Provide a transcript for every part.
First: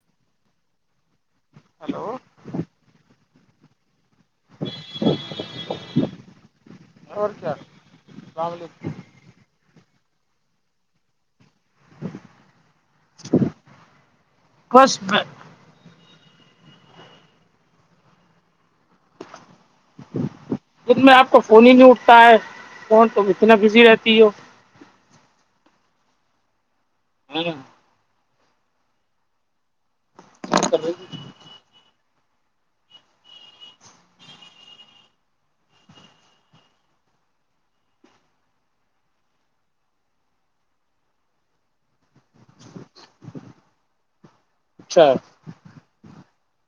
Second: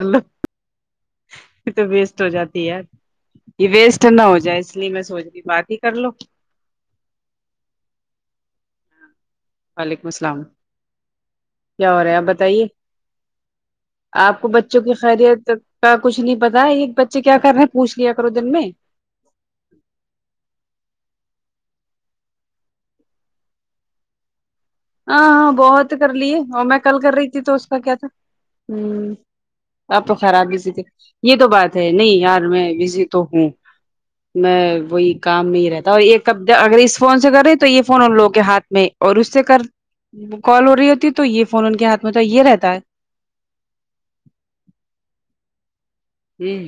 و یہ تو ہلو ویسٹ ہو جاتی ہے یہ ویسٹ نہ ہو جائے اس لیے میں سوچ رہی بات ہی کر لو اور کیا السلام علیکم وعلیکم السلام کیا ہو رہا ہے آپ بتائیے آپ کو بچوں کی بس خیریت کچھ نہیں پتا ایک بچے کیا کر رہے ہیں پوچھ لیا کرو دن میں خھ میں آپ کا فون ہی نہیں اٹھتا ہے فون تو اتنا بزی رہتی ہو ہاں ہاں بہت کر لیے اور میں کل کر رہی تھی تو اس کا کیا تھا آپ تو خراب ہی س یہ تو بات ہے نہیں یار میں بزی تو ہوں میں وہی کام نہیں رہتا اور یہ ک اگر اس فون سے کر رہے تو یہ فون ان لوگوں کے ہاتھ میں اور اس سے کر کال ہو رہی ہوتی ہے تو یہ فون ان کے ہاتھ میں تو یہ رہتا ہے اچھا ہوں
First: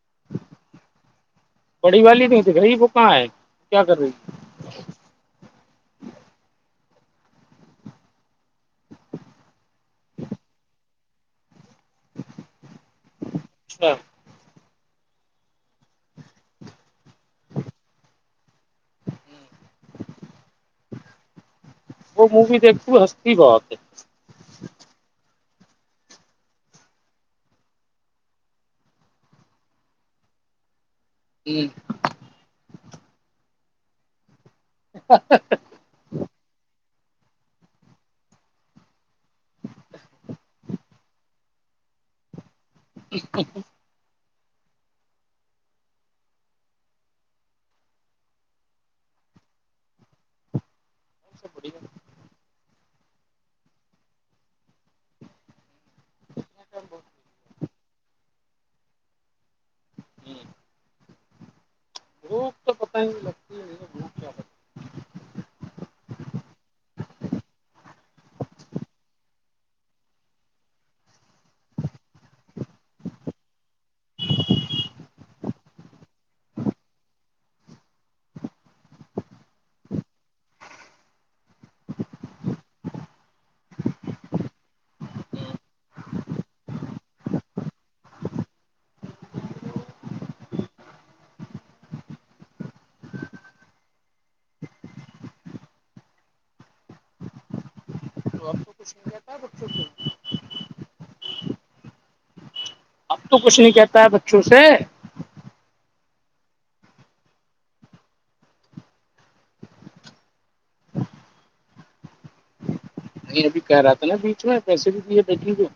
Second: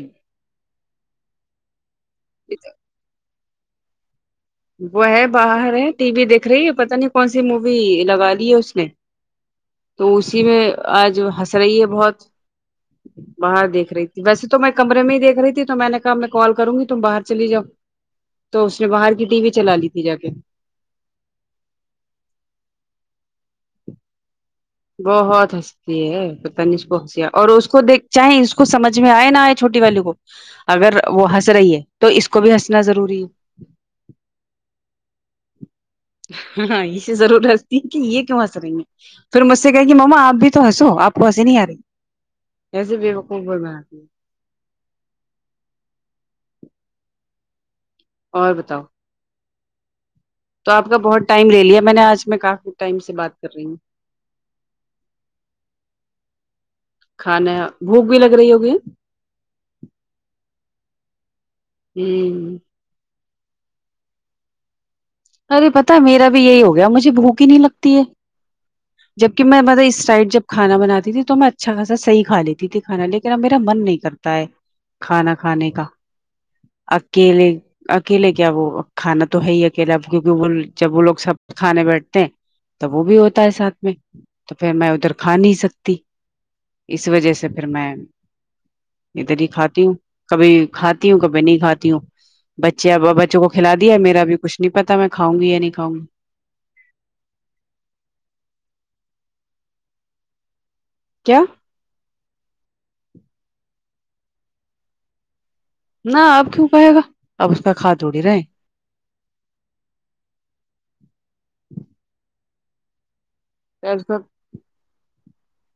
پڑی والی نہیں دھ رہی وہ کہاں ہے کیا کر رہی وہ ہے باہر ہے ٹی وی دیکھ رہی ہے پتا نہیں کون سی مووی لگا لی ہے اس نے تو اسی میں آج ہنس رہی ہے بہت باہر دیکھ اچھا رہی تھی ویسے تو میں کمرے میں ہییک رہی تھی تو میں نے کہا میں کال کروں گی تم باہر چلی جاؤ تو اس نے باہر کی ٹی وی چلا لی تھی جا کے وہ مووی دیکھتی ہنستی بہت ہے ہوتس یہ پت نہیں اس کو ہنس اور اس کو دیک چاہیں اس کو سمجھ میں آئے نا آئے چھوٹی والی کو اگر وہ ہنس رہی ہے تو اس کو بھی ہنسنا ضروری ہے ہاں ہاں یہے ضرورت کہ یہ کیوں آ سریں گے پھر مجھ سے کہ کہ مما آپ بھی تو ہنسو آپ کو ہنسی نہیں آ رہی یہس سے بیق بول با ہے اور بتاؤ تو آپ کا بہت ٹائم لے لیا میں نے آج میں کافی ٹائم سے بات کر رہی ہوں کھانا بھوک بھی لگ رہی ہوگی ہوں ب ارے پتا میرا بھی یہی ہو گیا مجھے بھوک ہی نہیں لگتی ہے جبکہ میں بطب اس ٹائٹ جب کھانا بناتی ت تو میں اچھا خاصا صحیح کا لیتی تھی کھانا لیکن اب میرا م نہیں کرتا ہے کھانا کھانے کا اکیلے اکیلے کیا وہ کھانا تو ہے ہی لب کیونکہ وہ جب وہ لوگ سب کھانے بیٹھتے ہیں تو وہ بھی ہوتا ہے ساتھ میں تو پھر میں ادھر کھا نہیں سکتی اس وجہ سے پھر میں ادھر ہی کھاتی ہوں کبھی کھاتی ہوں کبھی نہیں کھاتی ہوں بچے بچوں کو کھلا دیا میرا بھی کچھ نہیں پتا میں کھاؤ گی یا نہیں کھاؤ گی تو آپ کو کچھ رہاتتا ہے بچوں کے کیا اب تو کچھ نہیں کہتا ہے بچوں سے نہ اب کیوں کہے گا اپ اس کا کاتھ اڑی رہے ہیں یہ ابھی کہہ رہا تھا نا بیچ میں پیسے بھی دیے بیٹھنے کو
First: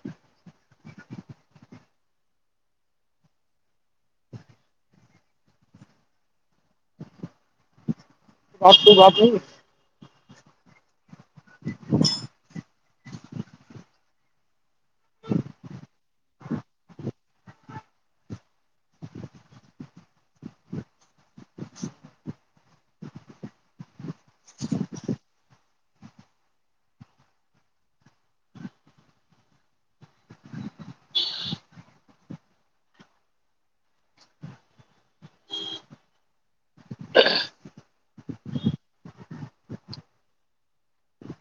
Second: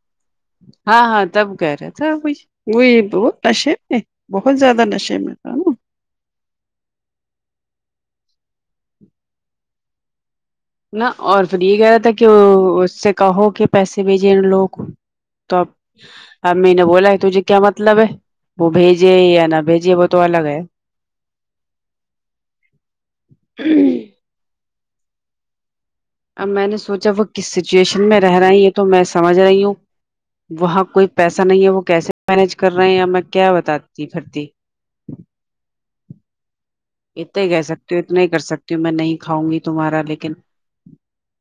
ہاں ہاں تب کہہ رہے تھا کچھ وہئی بہت نشے میں بہت زیادہ نشے میں تھا آپ لگ آپ نہیں نا اور پھر یہ کہہ رہا تھا کہ اس سے کہو کہ پیسے بھیجے ان لوگوں کو تو اب امی نے بولا ہے تجھے کیا مطلب ہے وہ بھیجے یا نہ بھیجے وہ تو الگ ہے [inaudible] ہی اب میں نے سوچا وہ کس سچویشن میں رہے یہ تو میں سمجھ رہی ہوں وہاں کوئی پیسہ نہیں ہے وہ کیسے مینج کر رہے ہیں یا میں کیا بتاتی بھرتی اتنے ہی کہہ سکتی ہوں اتنا ہی کر سکتی ہوں میں نہیں کھاؤں گی تمہارا لیکن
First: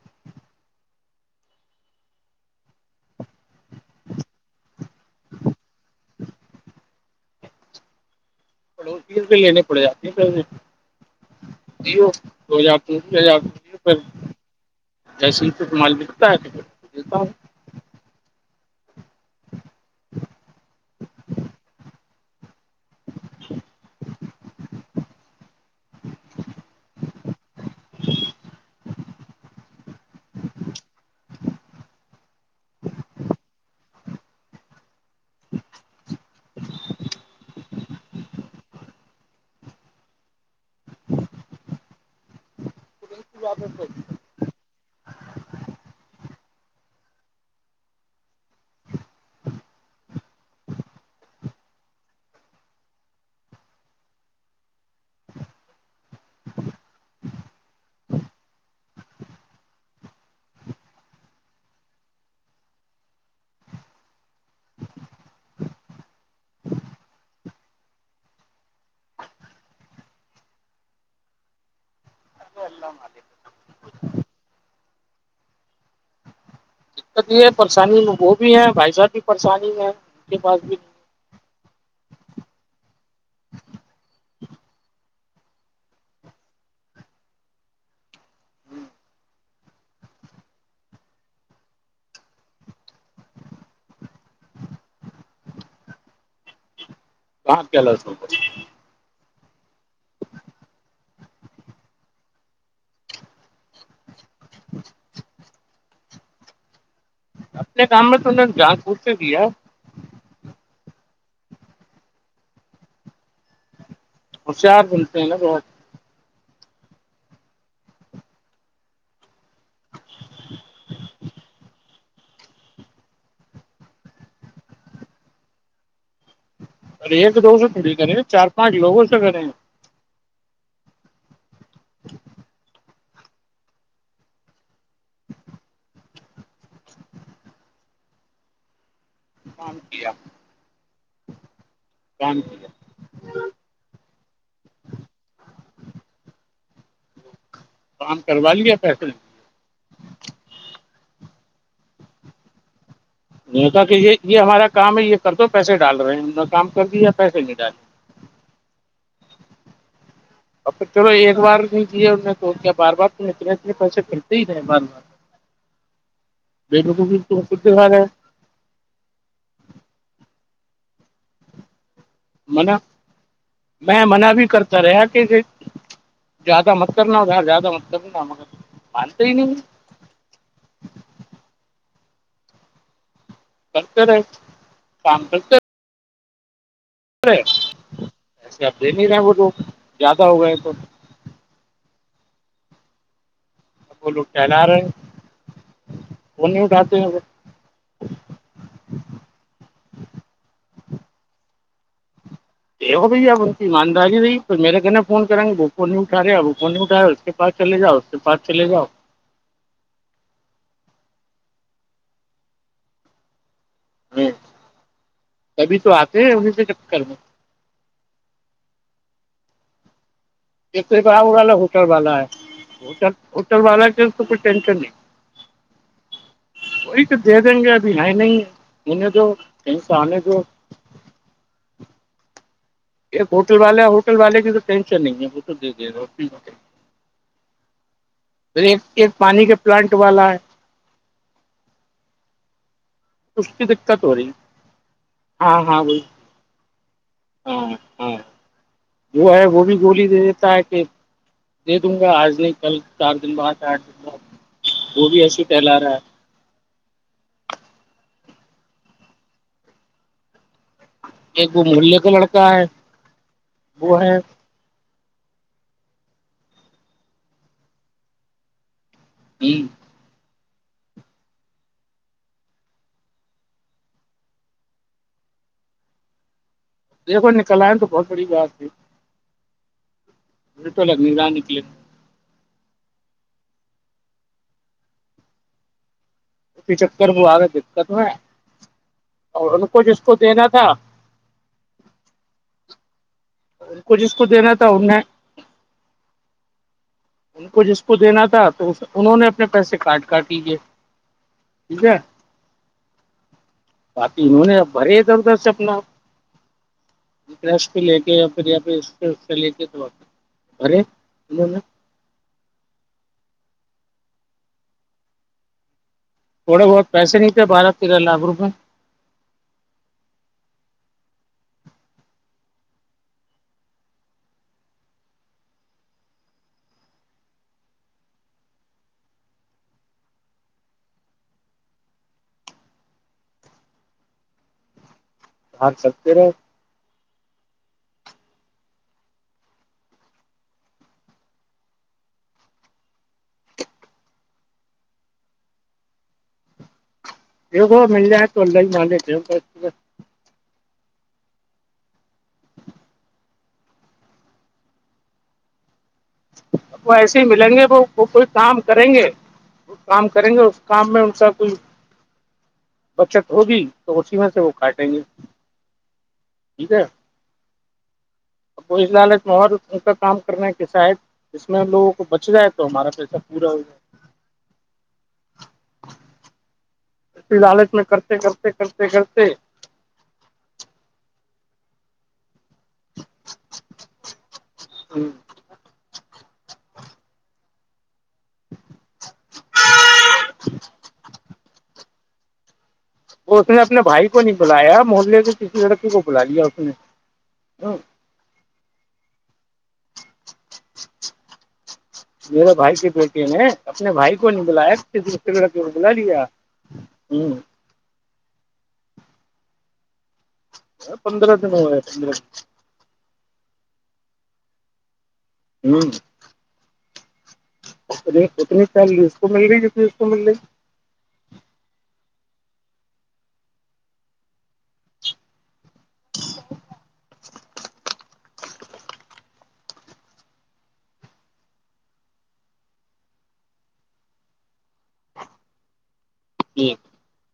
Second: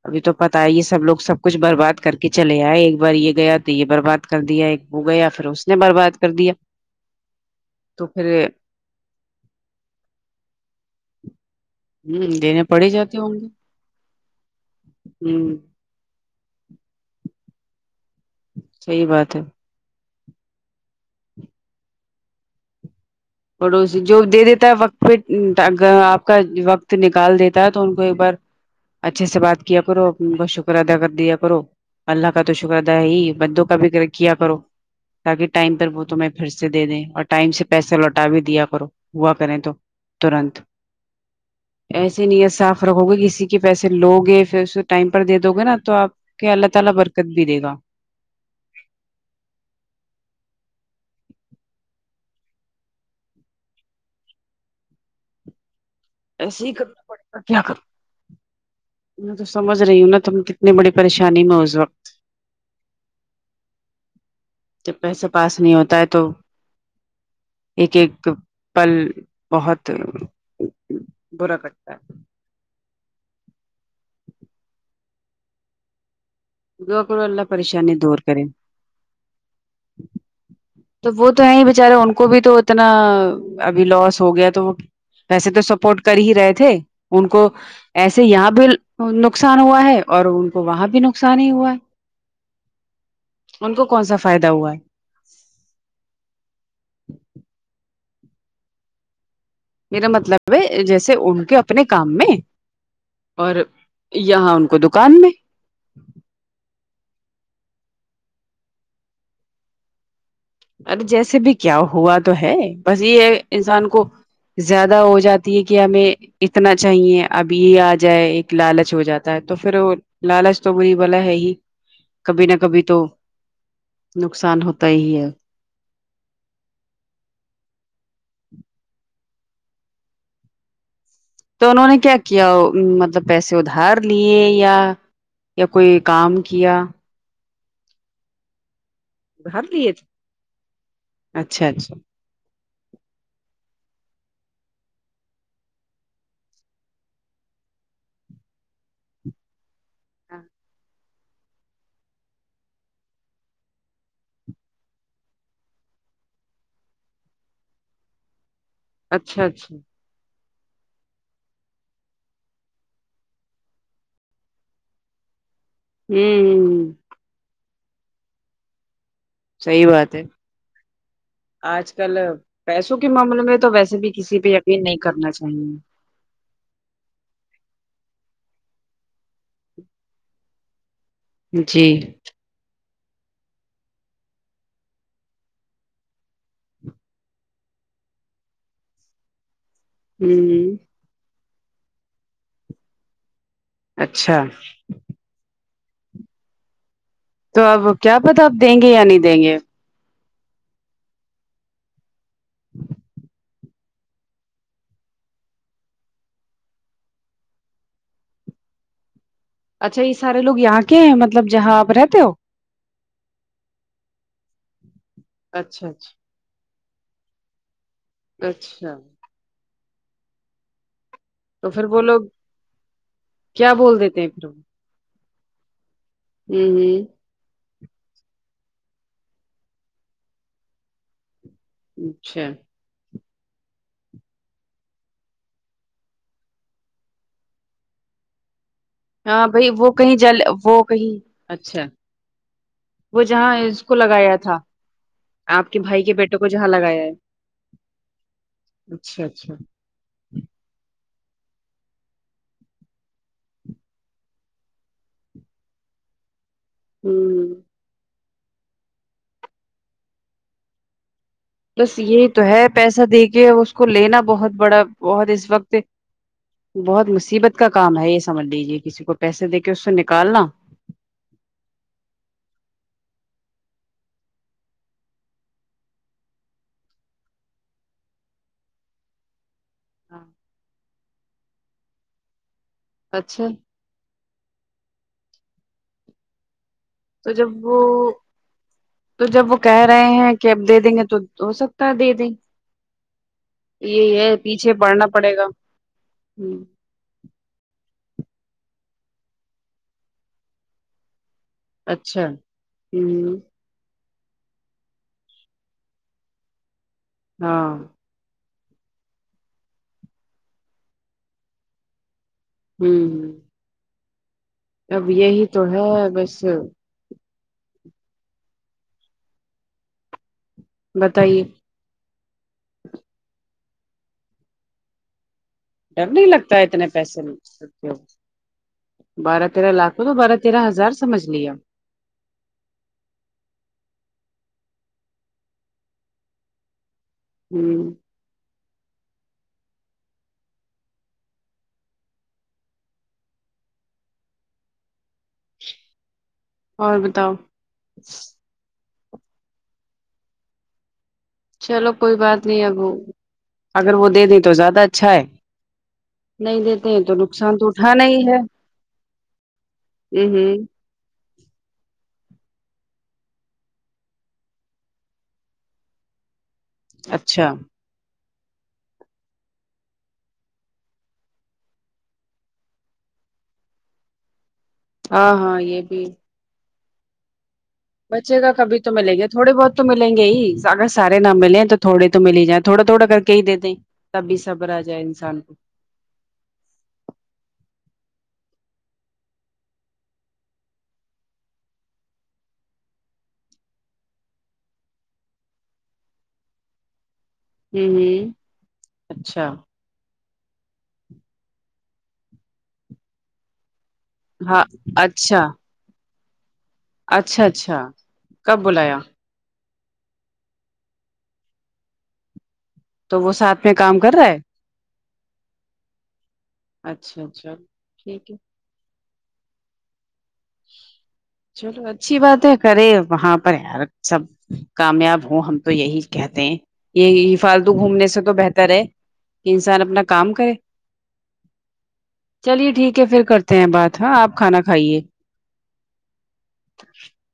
ابھی تو پتا ہے یہ سب لوگ سب کچھ برباد کر کے چلے آئے ایک بار یہ گیا تو یہ برباد کر دیا ایک وہ گیا پھر اس نے برباد کر دیا تو پھر لینے پڑے جاتی ہیں دینے پڑے تو جاتے ہوں گے پھر جیسن ہ تو تمال لکھتا ہے ٹکٹلتا ہوں صحیح بات ہے پڑوسی جو دے دیتا ہے وقت پہ آپ کا وقت نکال دیتا ہے تو ان کو ایک بار اچھے سے بات کیا کرو اپ کا شکر ادا کر دیا کرو اللہ کا تو شکر اد ہے ہی بدوں کا بھیکر کیا کرو تاکہ ٹائم پر وہ توم پھر سے دے دیں اور ٹائم سے پیسہ لوٹ ہٹا بھی دیا کرو ہوا کریں تو ترنت ایسی نیت صاف رکھو گے کسی کے پیسے لو گے پھر اسے ٹائم پر دے دو گے نا تو آپ اللہ تعالی برکت بھی دے گا ایسے ہی کرنا پڑے گا کیا کر میں تو سمجھ رہی ہوں نا تم کتنی بڑی پریشانی میں اس وقت جب پیسے پاس نہیں ہوتا ہے تو ایک ایک پل بہت برا پتا ہے ا م دعا کرو اللہ ہے پریشانی دور وہ کرے بھی ہے بھائی صاح بھی پریشانی ہے اس کے پاس بھی تو وہ تو ہے ہی بیچارے ان کو بھی تو اتنا ابھی لوس ہو گیا تو وہ ویسے تو سپورٹ کر ہی رہے تھے ان کو ایسے یہاں بھی نقصان ہوا ہے اور ان کو وہاں بھی نقصان ہی ہوا ہے ان کو کون سا فائدہ ہوا ہے کہاںپ کیالا س ہوں ج میرا مطلب ہے جیسے ان کے اپنے کام میں اور یہاں ان کو دکان میں اپنے کام میں تو نے گاس پچ سے دیا ارے جیسے بھی کیا ہوا تو ہے بس یہ انسان کو ہوشیار زیادہ ہو بنتے ہیں نا جاتی ہے بہت کہ ہمیں اتنا چاہیے اب یہ آ جائے ایک لالچ ہو جاتا ہے تو پھر لالچ تو بری بلا ہے ہی کبھی نہ کبھی تو نقصان ہوتا ہیے ارے ایک دو ست تھوڑی کرے چار پانچ واگ سا کریںے ہیں تو انوں نے کیا کیا مطلب پیسے ادھار لیے یا یا کوئی کام کیا باب کام لی تھ کیا اچھا اچھا کیام کام کروا لیے پیسے ہاں نہیں ہوتا کہ یہ یہ ہمارا کام ہے یہ کر دو پیسے ڈال رہے ہیں ہم نے کام کر دیا ہےیا پیسے نہیں ڈال اچھا اچھا اور پھر چلو ایک بار نہیں کیاے ان نے تو کیا بار بار تو اتنے اتنے پیسے کرلتے ہی رہے بار بار ہوں بیٹک ت خود دکھا رہے ہیں صحی بات ہے آج کل منع پیسوں کے معاملے میں تو ویسے بھی منع کسی پہ کرتا یقین نہیں رہا کہ کرنا چاہیے زیادہ مت کرنا ادار زیادہ مت کروںنا مگر مانتے ہی نہیں ہیں جی کرتے رہے کام کرتے ایسے اپ دے نہیں رہے وہ لوگ زیادہ ہو گئے تو ہوں وہ لوگ اچھا ٹہلا رہے ہیں وہ نہیں اٹھاتے ہیں وہ تو اب کیا پتا آپ دیں گے یا نہیں دیں گے دیکھو بھائی اپ ان کی ایمانداری رہی تو میرے کہنے فون کر گے وہ ف کو نہیں اٹاے ا وہ کوون نہیں اٹھایا اس کے پارک چلے جؤ س پارک چلے جاؤ اچھا یہ سارے لوگ یہاں کے ہیں مطلب جہاں آپ رہتے ہو ہاں تبھی اچھا تو اچھا آتے ہیں انیں کے چکر میں اچھا تنے کہ والا تو پھر ہوٹل وہ والا ہے لوگ ہوٹل ہوٹل کیا والا بول کے دیتے تو ہیں کوئی پھر وہ ٹینشن نہیں ہوں وہی تو ہوں دے دیں گے ابھی ہے نہیں ہونے دو کہیں سے آنے دو اچھا ایک ہوٹل والا ہوٹل والے کی تو ٹینشن نہیں ہے وہ تو دے دے رہا تو [inaudible] ہاں بھائی وہ کہیں جل وہ کہیں اچھا وہ جہاں کی اس کو دقت ہو رہی ہے. لگایا تھا ہاں آپ کے ہاں وہی بھائی کے بیٹوں کو جہاں لگایا ہے ہاں ہاں اچھا وہ ہے اچھا وہ بھی گولی دے دیتا ہے کہ دے دوں گا آج نہیں کل چار دن بعد آٹھ دن بعد وہ بھی ایسے لا رہا ہے ہوں ہے ایک وہ بس محلے کا یہی تو لڑکا ہے پیسہ دے کے اس کو وہ ہے لینا بہت بڑا بہت اس وقت بہت مصیبت کا کام ہے یہ سمجھ لیجیے کسی کو پیسے دے کے اس سے نکالنا دیک کو نکل آیا تو بہت بڑی گات تھی ہاں رٹو لگ رہانانی کے لیے [inaudible] اچھا چ [inaudible] تو جب وہ تو جب اور وہ ان کو کہہ جس رہے کو ہیں دینا کہ تھا اب دے دیں گے تو ہو سکتا دے دیں ان کو جس یہ کو ہے دینا تھا پیچھے ان نے بڑنا پڑے گا ہ ان کو جس کو دینا تھا تو انہوں نے اپنے پیسے کاٹ کاٹ کیجیے اچھا ہوں باقی انہوں نےب بھرے ادھر ادھر سے اپنا پ ہاں لے کے پ لے کے تو بھرے انوں نے ہوں ہ اب یہی تو ہے بس تھوڑے بہت پیسے نہیں تھے بارہ تیرہ لاکھ روپئے بتائیے ڈر نہیں لگتا اتنے پیسے ستے ہو بارہ تیرہ لاکھ کو تو بارہ تیرہ ہزار سمجھ لیا بھان سبتے رہے [inaudible] ہوں اور بتاؤ دیکھو مل جائے تو ل ہی مے چلو کوئی بات نہیں اب اگر وہ دے دیں تو زیادہ اچھا ہے نہیں دیتے وہ ہیں تو ایسے ہی ملیں نقصان گے تو وہ اٹھانا ہی کوئی ہے کام کریں گے کام ہ کریں گے ہ اس کام میں ان کا کوئی بچت ہوگی تو اسی میں سے وہ کاٹیں گے ٹھیک ہے اچھا اب وہ لالچ مور ان کا کام کرنے کے شاید اس میں ہم لوگوں کو بچ جائے تو ہمارا پیسہ پورا ہو جائے ہاں ہاں یہ بھی جات نہیں [inaudible] بچے کا کبھی تو ملے گی تھوڑے بہت تو ملیں گے ہی اگر سارے نہ ملیں تو تھوڑے تو مل ہی جائیں تھوڑا تھوڑا کر کے ہی د دیں تبھی صبر آ جائے انسان کو اس نے اپنے بھائی کو نہیں بلایا محلے سے کسی لڑکی کو بلا لیا اس نے ہ اچھا میرے بھائی کی بیٹی ہے ن اپنے بھائی کو نہیں ہاں بلایا اچھا دوسے بلا لیا اچھا ہ اچھا کب بلایا پندرہ دن ہو ہے پندرہ دن تو وہ ساتھ میں کام کر رہا ہے ہ اچھا اچھا ا ٹھیک ہے اتنی چ اس کو مل رہی جتنی اس کو مل رہی ہے چلو اچھی بات ہے کرے وہاں پر یار سب کامیاب ہو ہم تو یہی کہتے ہیں یہ فالتو گھومنے سے تو بہتر ہے انسان اپنا کام کرے چلیے ٹھیک ہے پھر کرتے ہیں بات ہاں آپ کھانا کھائیے ج [unintelligible]